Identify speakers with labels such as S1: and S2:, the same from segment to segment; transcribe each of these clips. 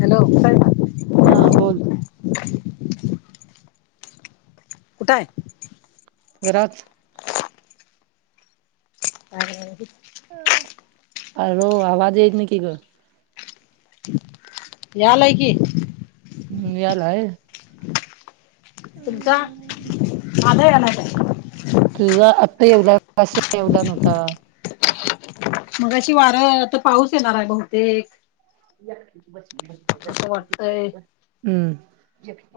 S1: हॅलोय!
S2: हा बोल.
S1: कुठाय.
S2: घराच.
S1: [inaudible]
S2: आ र आवाज येत न की कर.
S1: यालय की.
S2: हम् याला आहे.
S1: का माझा याला काय?
S2: तुझा आत्ता येवढ कस येवला नव्हता.
S1: मग अशी वारं तर पाऊस येणार आहे बहुतेक.
S2: अखीच बसी.
S1: तसं वाटतय.
S2: हम्म.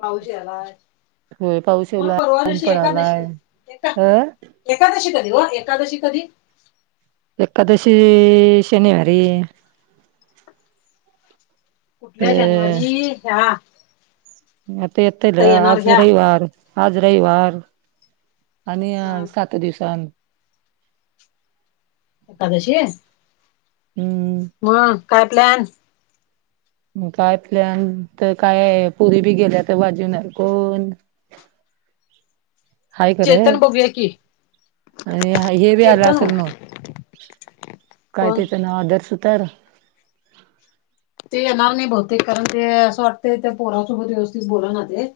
S1: पाहज याला
S2: होय पाऊस
S1: मग
S2: येवला
S1: परवा
S2: ऊन
S1: जशी
S2: पडालाय
S1: एकादशी एका.
S2: अ
S1: एकादशी कधी वा एकादशी कधी?
S2: एकादशी शनिवारी. अ
S1: कुठल्या जानेवारी ह्या.
S2: म येतल
S1: आता येणार
S2: आज
S1: ह्या
S2: रविवार आज रविवार. आणि
S1: हा
S2: सात दिवसन.
S1: एकादशशी आहे.
S2: हम्
S1: ह काय प्लॅन?
S2: काय प्लन तर काय आहे पुरी बी गेल्या तर भाजीणार कोण? हाय खरं
S1: चेतन बघूया की.
S2: आणि हे बी आलं
S1: चेतन हो
S2: असेल ना काय
S1: कोण
S2: त्याच नाव आदर्श तर
S1: ते येणार नाही बहुतेक कारण ते असं वाटते त्या पोरासोबत व्यवस्थित बोला ना ते.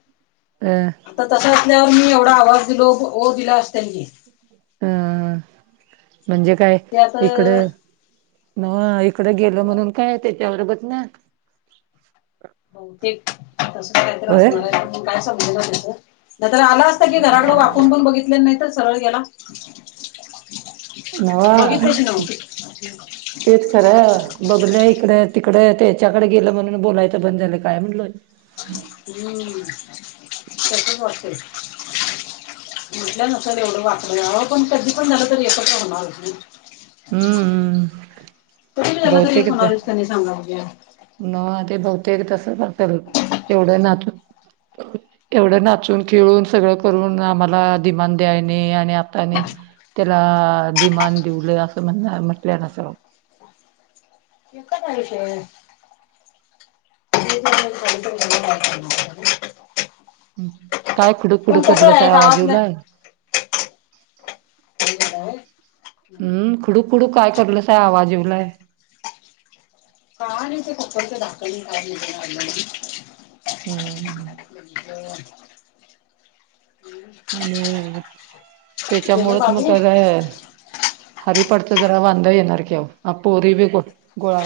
S2: हम.
S1: आता तशा असल्यावर मी एवढा आवाज दिलो दिला असते क
S2: हा म्हणजे काय
S1: ते आता
S2: इकडं. ना इकडं गेल
S1: तिकडं
S2: म्हणून काय त्याच्याभरोबच ना.
S1: बहुतेक तसंत
S2: होय
S1: असणार आहे काय समजलं त्यां नाही तर आला असता कि घराकड वापून पण बघितले नाही तर सरळ गेला.
S2: नावा.
S1: बघितल्याशी नव्हती
S2: तेच खरां बघल्या इकडे तिकडे त्याच्याकडे गेलं म्हणून बोलायचं बंद झालं काय म्हटलोय.
S1: हम्म तेती कते. म्हटलं नसेल एवढं वाटलं यावं पण कधी पण झालं तर येतचवणार.
S2: हम्म
S1: तरी झाला तरी होणारच त्यांनी सांगा बुज्या
S2: न ते बहुतेक तसं वाल एवढं नात. एवढं नाचून खेळून सगळं करून आम्हाला दिधमान द्यायने आणि आताने. त्याला दिमान दिवल असं म्हण म्हटलं नसल.
S1: श [inaudible]
S2: काय खुडू
S1: पण
S2: खुडूक
S1: कसं
S2: करलं सा
S1: आहे
S2: या्या
S1: गावातल्या
S2: बाजीवला.
S1: हो.
S2: हम्म खुडू खुडू काय करलस आवाज येवलय.
S1: काय नाही ते फकडच दाल काय?
S2: हम्.
S1: ह
S2: आणि
S1: गेलं
S2: त्याच्यामुळात
S1: बाबू
S2: मगरा हरी पडत जरा वांदा येणार की पोरी बी गोळा.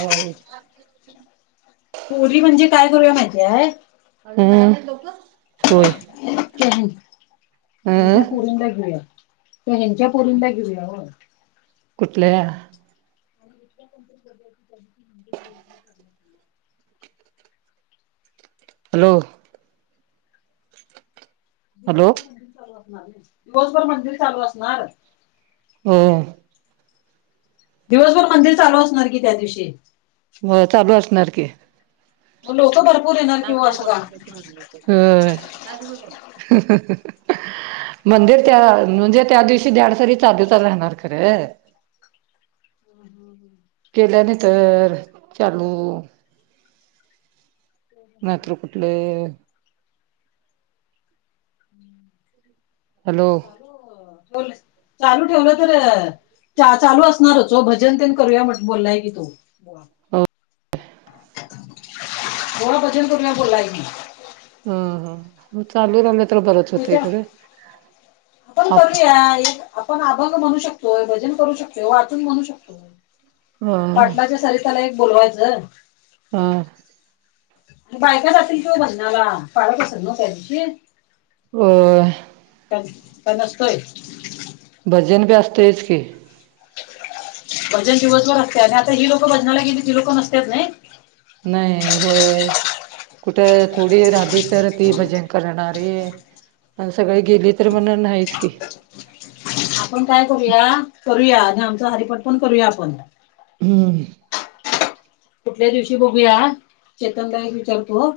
S1: पोरी म्हणजे काय करूया माहिती आहे.
S2: हम्म होय अ
S1: हच्या पुोरींद घेऊया ते हच्या पुोरींद घेऊया हो.
S2: कुठल्या?
S1: आणि इक
S2: हॅलो! हॅलो
S1: दिवसभर मंदिर चालू असणार दिवसभर मंदिर चालू असणार.
S2: हम्.
S1: दिवसभर मंदिर चालू असणार की त्या दिवशी.
S2: म चालू असणार की
S1: लोकं भरपूर येणार किंवा अस का?
S2: ह. मंदिर त्या म्हणजे त्या दिवशी द्याडसरी चादू चाल राहणार खरं.
S1: ह हम् ह.
S2: गेल्या नाही तर चालू. नाहीतर कुठले? हॅलो
S1: बोल चालू ठेवलं तर चालू असणारचो भजन तेन करूया म्हट बोललाय की तो
S2: हो
S1: कोड भजनपुरला बोलाय मी
S2: होय होय चालू राहिलं तर बरंच होतंय
S1: च्या
S2: खरं
S1: आपण
S2: आप
S1: करूया छान आपण अभंग म्हणू शकतोय भजन करू शकतो वाटून म्हणू शकतोय
S2: अ
S1: पाटलाच्या सरी त्याला एक बोलवायचं
S2: हा
S1: आणि बायका जातील की ओ भजनाला पाळत असेल ना त्या दिवशी
S2: हो
S1: का का नसतोय
S2: भजन बी असतंयच की
S1: भजन दिवसभर असते आणि आता ही लोक भजनाला गेली ती लोक नसत नाही
S2: नाही होय कुठं थोडी आधी तर ती भजन करणारी सगळे गेले तर म्हण नाहीच की
S1: आपण काय करूया करूया आणि आमचं हरिपाट पण करूया आपण
S2: हम्म
S1: कुठल्या दिवशी बघूया चेतन ल एक विचारतो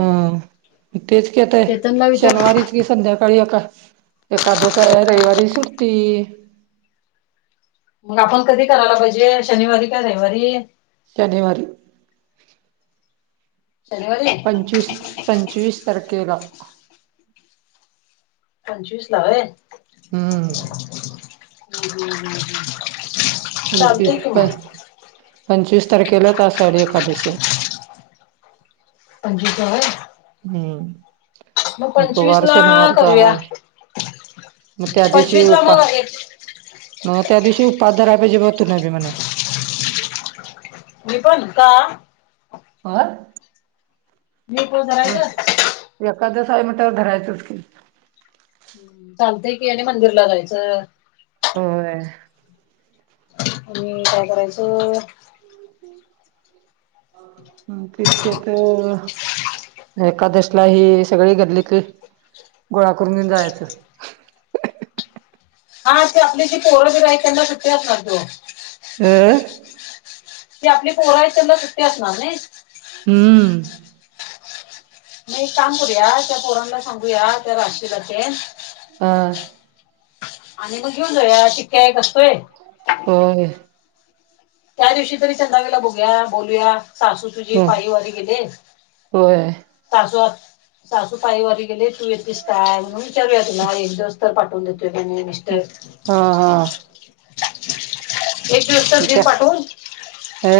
S2: हा तेच के आताय
S1: चेतनला विचार
S2: शनिवारीच ि संध्याकाळी एका एकादशी रविवारी सुट्टी
S1: मग आपण कधी करायला पाहिजे शनिवारी का रविवारी
S2: शनिवारी
S1: शनिवारी
S2: पंचवीस पंचवीस तारखेला
S1: पंचवीस ला वय
S2: हम्म पंचवीस प पंचवीस तारखेलाच अषाडी एकादशी हाय
S1: पंचवीस ल होय मग
S2: हम्म त
S1: पंचवीस
S2: वार
S1: ला
S2: शनिवारचा
S1: करूया
S2: आहे म त्या दिवशी
S1: पंचवीस ला
S2: उपा
S1: मग एक
S2: न त्या दिवशी उपास धाराय पाहिजे तुला बी म्हण
S1: मी पण का
S2: होर
S1: मी करायच
S2: ते एकादश आहे म्हटल्या वर धरायचंच की
S1: चालतय की या मंदिरला जायचं
S2: हो
S1: आणि काय करायचं
S2: ् तेचकता एकादशला ही सगळी गल्लीतली गोळा करून घेऊन जायचं
S1: हाशी आपली जी पोरंबीर आहे त्यांना सुट्टी असणार की ओ
S2: हम
S1: की आपली पोरं आहे त्यांना सुट्टी असणार नाय
S2: हम्म
S1: मी एक काम करूया त्या पोरांना सांगूया त्या राशीलातेन
S2: हा
S1: आणि मग घेऊन जाऊया चिक्क्या एक असतोय
S2: हो
S1: त्या दिवशी तरी चंदावीला बघूया बोलूया सासू तुझी
S2: हो
S1: पायवारी गेले.
S2: होय
S1: तासू सासू पाईवरारी गेले तू येतेस काय म्हणून विचारूया तु नाजिस एक दिस पाटून द दिेत गेने.
S2: हा हा
S1: एक दिवसच दे
S2: त्या
S1: पाठवून.
S2: अ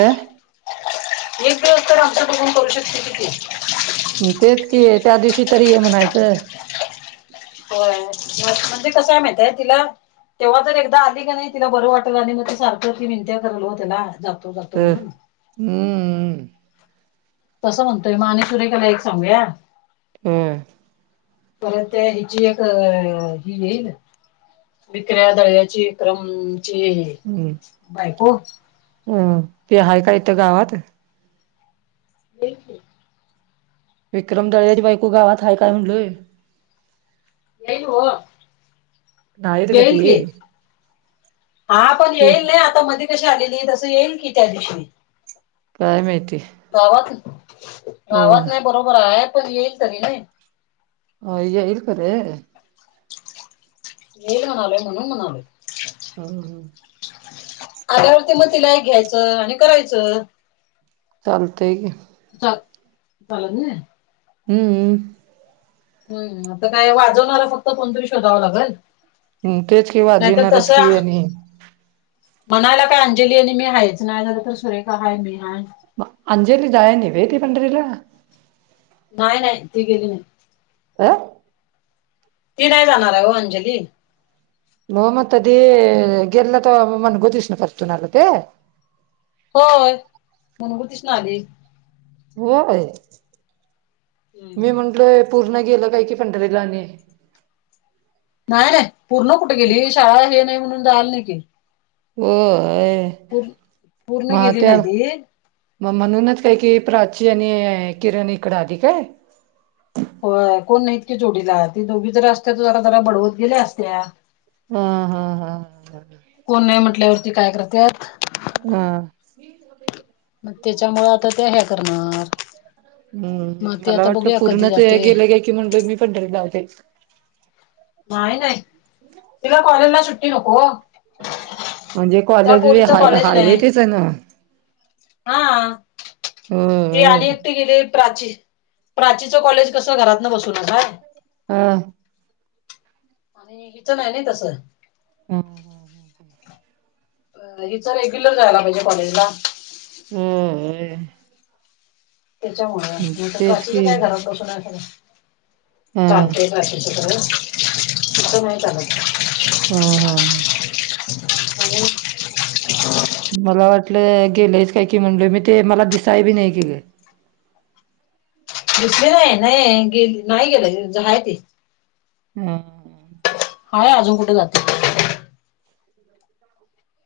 S1: एक दिवस तर आमच बघून करू शकते कि ती
S2: तेच कि त्या दिवशी तरी ये म्हणायचं.
S1: होय म्हणजे कस आहे माहितय तिला तेव्हा जर एकदा आली का नाही तिला बरं वाटल आणि मग ते सारखं ती मिंत्या करल त्याला जातो जातो म्हणून
S2: हम्मम
S1: तसं म्हणतोय म मा आणि तुरेखाला एक सांगूया.
S2: हम्
S1: परत त्या हिची एक ही येईल. विक्र्या दळ्याची क्रमची
S2: हम्म
S1: बाय
S2: अ तेीहाय काथ गावात.
S1: देचील
S2: विक्रम दळ्यारी बायकू गावात आहे काय म्हणलय.
S1: येईल हो
S2: नाहीत ग
S1: येईल
S2: ते
S1: की हा पण
S2: ते
S1: येईल नाही आता आता मध्ये कशी आलेली आहे तसं येईल की त्या दिवशी
S2: काय माहीती.
S1: गावात गावात नाही बरोबर आहे पण येईल तरी नाही.
S2: ह येईल खर.
S1: ये म्हणाले म्हणून म्हणाले.
S2: हो
S1: आल्यावर ती मग तिला एक घ्यायचं आणि करायचं.
S2: चालतय की?
S1: च झाला ना.
S2: हम्मम.
S1: हम्म आता काय वाजवणारला फक्त कोणतरी शोधावं लागेल.
S2: हम तेच कि वा
S1: नाहीतर
S2: जेवणारच कि
S1: तसं
S2: आहे.
S1: म्हणायला का अंजली आणि मी हायच नाही जर तर सुरेखाय मी हा
S2: अंजली दाय नि ववेदी पणरीला
S1: नाही नाही ती गेली नाही.
S2: अं
S1: ती नाही जाणार आहे हो अंजली
S2: लोमतदी गेल्लत मण गोतीसन परथणार हो ते
S1: होय मनमूतीच ना आली.
S2: होय
S1: हम्म
S2: मी म्हंटलय पूर्ण गेल काय कि पंढरीला आणि
S1: नाही नाही पूर्ण कुठे गेली शाळा हे नाही म्हणून जाल नाही की
S2: होय.
S1: पूर् पूर्ण
S2: मग
S1: घेली
S2: त्या
S1: नाही ती
S2: मग म्हणूनच काय की प्राची आणि किरण इकड आधी काय?
S1: हो कोण नाहीतकीे जोडीला ती दोघी जरा असते त जरा जरा बडवत गेल्या असत्या.
S2: ह हा हा ह हा
S1: कोण नाही म्हटल्यावरती काय करत.
S2: ना
S1: मग त्याच्यामुळे आता त्या ह्या करणार
S2: हम्म
S1: मग ते
S2: मला
S1: आता
S2: वाटलं
S1: बघूया कधी
S2: पूर्ण ते
S1: जाते
S2: गेले काय की म्हणते मी पण [unintelligible] लावते.
S1: नाय नाय उदया कॉलेजला सुट्टी नको.
S2: म्हणजे
S1: त्या
S2: कॉलेज वी
S1: पोरीचं
S2: हा
S1: कॉलेज
S2: हायवे
S1: नाही
S2: तेच हाय ना.
S1: हा ते
S2: होय
S1: आणि ते गेले प्राची प्राचीचं कॉलेज कसं घरात न बसूनच हाय.
S2: हा
S1: म हे हीच नाय न तसं
S2: हम्
S1: अ हिच रेग्युलर जायला पाहिजे कॉलेजला
S2: हम्म व्हय
S1: त्याच्यामुळ म्हंटल
S2: तेच
S1: प्राची चं
S2: की
S1: काय घरात बसून हाय सगळं
S2: हा
S1: चालतय बाकी सगळ तसं नाय चालत.
S2: हा हा ह
S1: [unintelligible]
S2: मला वाटलं गेलंईच काय की म्हणले मी ते मला दिसाय बी नाय गेल.
S1: दिसली नाय नाही गेली नाही गेलय नाय ती
S2: ह
S1: हाय अजून कुठ जाते.
S2: [unintelligible]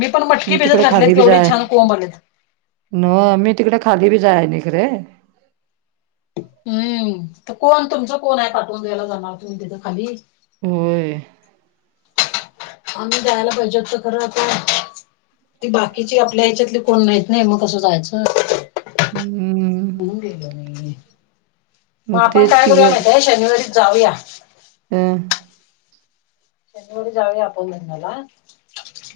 S1: मी पण मटकी भिजत घातलेत केवढे छान कोंब आलेत.
S2: नोय मी तिकड खाली बी जाय न इकड
S1: हूं तीत कोण तुमचं कोण हाय पाठवून दयायला जामणार तुम्ही तिथं खाली
S2: होय.
S1: आम्ही जायला पाहिजे होत खर आता ती बाकीची आपल्या याच्यातली कोण नाहीत नाय म कसं जायचं.
S2: हम्म हम्
S1: म
S2: मग
S1: आपण
S2: तेच
S1: काय
S2: की
S1: करूया माहिती हाय शनिवारीचं जाऊया.
S2: हूं हं
S1: शनिवारी जाऊया आपण भजनाला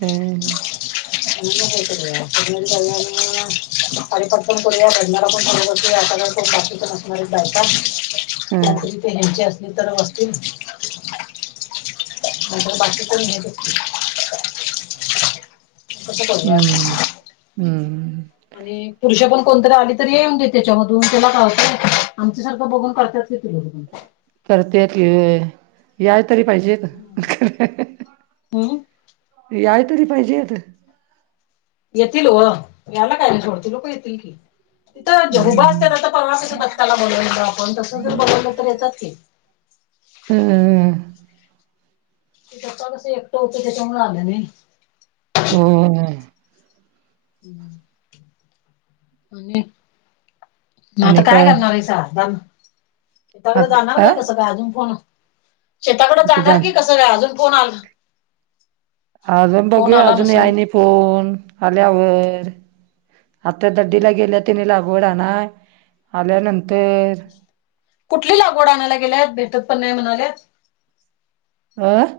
S2: अ
S1: [unintelligible] [unintelligible] आणि पटकन करू या भजनाला पण थोडं बसुया सगळ्याच्या [unintelligible] कोणं कोणं आहेत बायका
S2: हम्
S1: त्यानंचील तर ह्यांचे असतील तर असतील [unintelligible] ह म बाकी कोणी नाय [unintelligible]
S2: हम्म हम्म
S1: आणि पुरुष पण कोणतरी आली तरी येऊन दे त्याच्यामधून त्याला काय होतंय आमच्यासारख बघून करत्यात की ती लोकं पण
S2: करत्या की व्हय याय तरी पाहिजेत.
S1: हूं हूं
S2: याय तरी पाहिजेेत.
S1: यतील ओ याला काय थोडी ती लोक येतील की तिथं उभ
S2: हम्म
S1: असत्यात आता तमाशाच्या भत्ताला बोलवलेलं आपण तसं जर बोलवलं तर येतात की
S2: हम्म
S1: ते पप्पा कस एकटं होत त्याच्यामुळं आला नाही.
S2: हम्म काय
S1: हू आणि म आता काय करणारयसा बंद शेताकड
S2: आता
S1: जाणार
S2: का
S1: काय कसं काय अजून फोन शेताकड
S2: आता जा
S1: जाणार की कसं काय अजून फोन आला
S2: अजून
S1: फोन
S2: बघूया
S1: आला
S2: अजून याय
S1: नसेल
S2: नि फोन आल्यावर. आता
S1: हम्म
S2: दडडीला
S1: हम्म
S2: गेल्या
S1: हम्म
S2: तने लागवड आण आल्यानंतर.
S1: कुठली लागवड आणायला गेल्या आहेत भेटत पण नाही म्हणालेत.
S2: आं.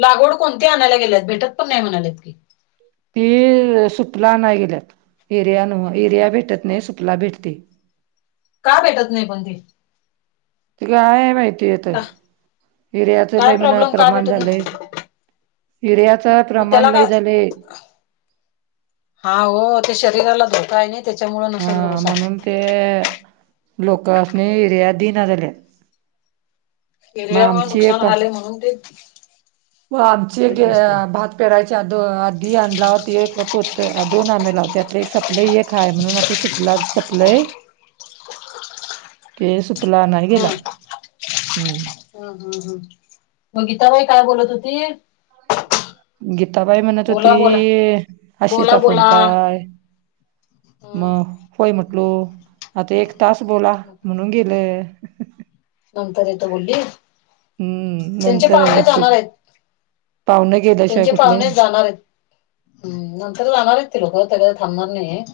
S1: लागवड कोणते आणायला गेलेत भेटत पण नाही म्हणालेत की.
S2: ती सुटला नाही गेल्यात एरिया न इरिया भेटत नाही सुपला भेटते.
S1: का भेटत नाही पण ते.
S2: त का काय माहिती येत
S1: का
S2: हिर्याच
S1: काय
S2: ल म्हन
S1: प्रॉब्लेम का
S2: प्रमाण
S1: भेटत
S2: झालंय.
S1: नाही
S2: युरियाच
S1: मग त्याला
S2: प्रमाण लय
S1: काय
S2: झालेय.
S1: हा हो ते शरीराला धोका आहे ना.
S2: हा म्हणून ते लोक अस नाही एरिया दिना जल्या.
S1: एरयावर नुकसान
S2: एक
S1: झाले म्हणून ते.
S2: व आमचे
S1: देत नसतील
S2: भात. परायच्या आधी आणला होती एकत दोन आणला हो त्यात एक आपलं एकय म्हणून आता सुपला सपलंय. के सुपला नाही गेला हम्म.
S1: हम हम् हम् म गीताबाई काय बोलत होती.
S2: गीताबाई म्हणत होती
S1: बोला बोला बोला
S2: आशीचा फोन
S1: बोला
S2: काय.
S1: हम्म
S2: मग होय म्हटलो आता एक तास बोला म्हणून गे. [inaudible]
S1: नंतर येत बोलली
S2: हम्म
S1: त्यांचे
S2: नंतर
S1: पाहने
S2: येतो
S1: जाणार आहेत.
S2: पाहुणे गेल्याशिवाय
S1: त्यांचे
S2: कुठले
S1: पाहुण्या जाणार आहेत. हम्म नंतर जाणारतील ल हो त्या थांब नाही.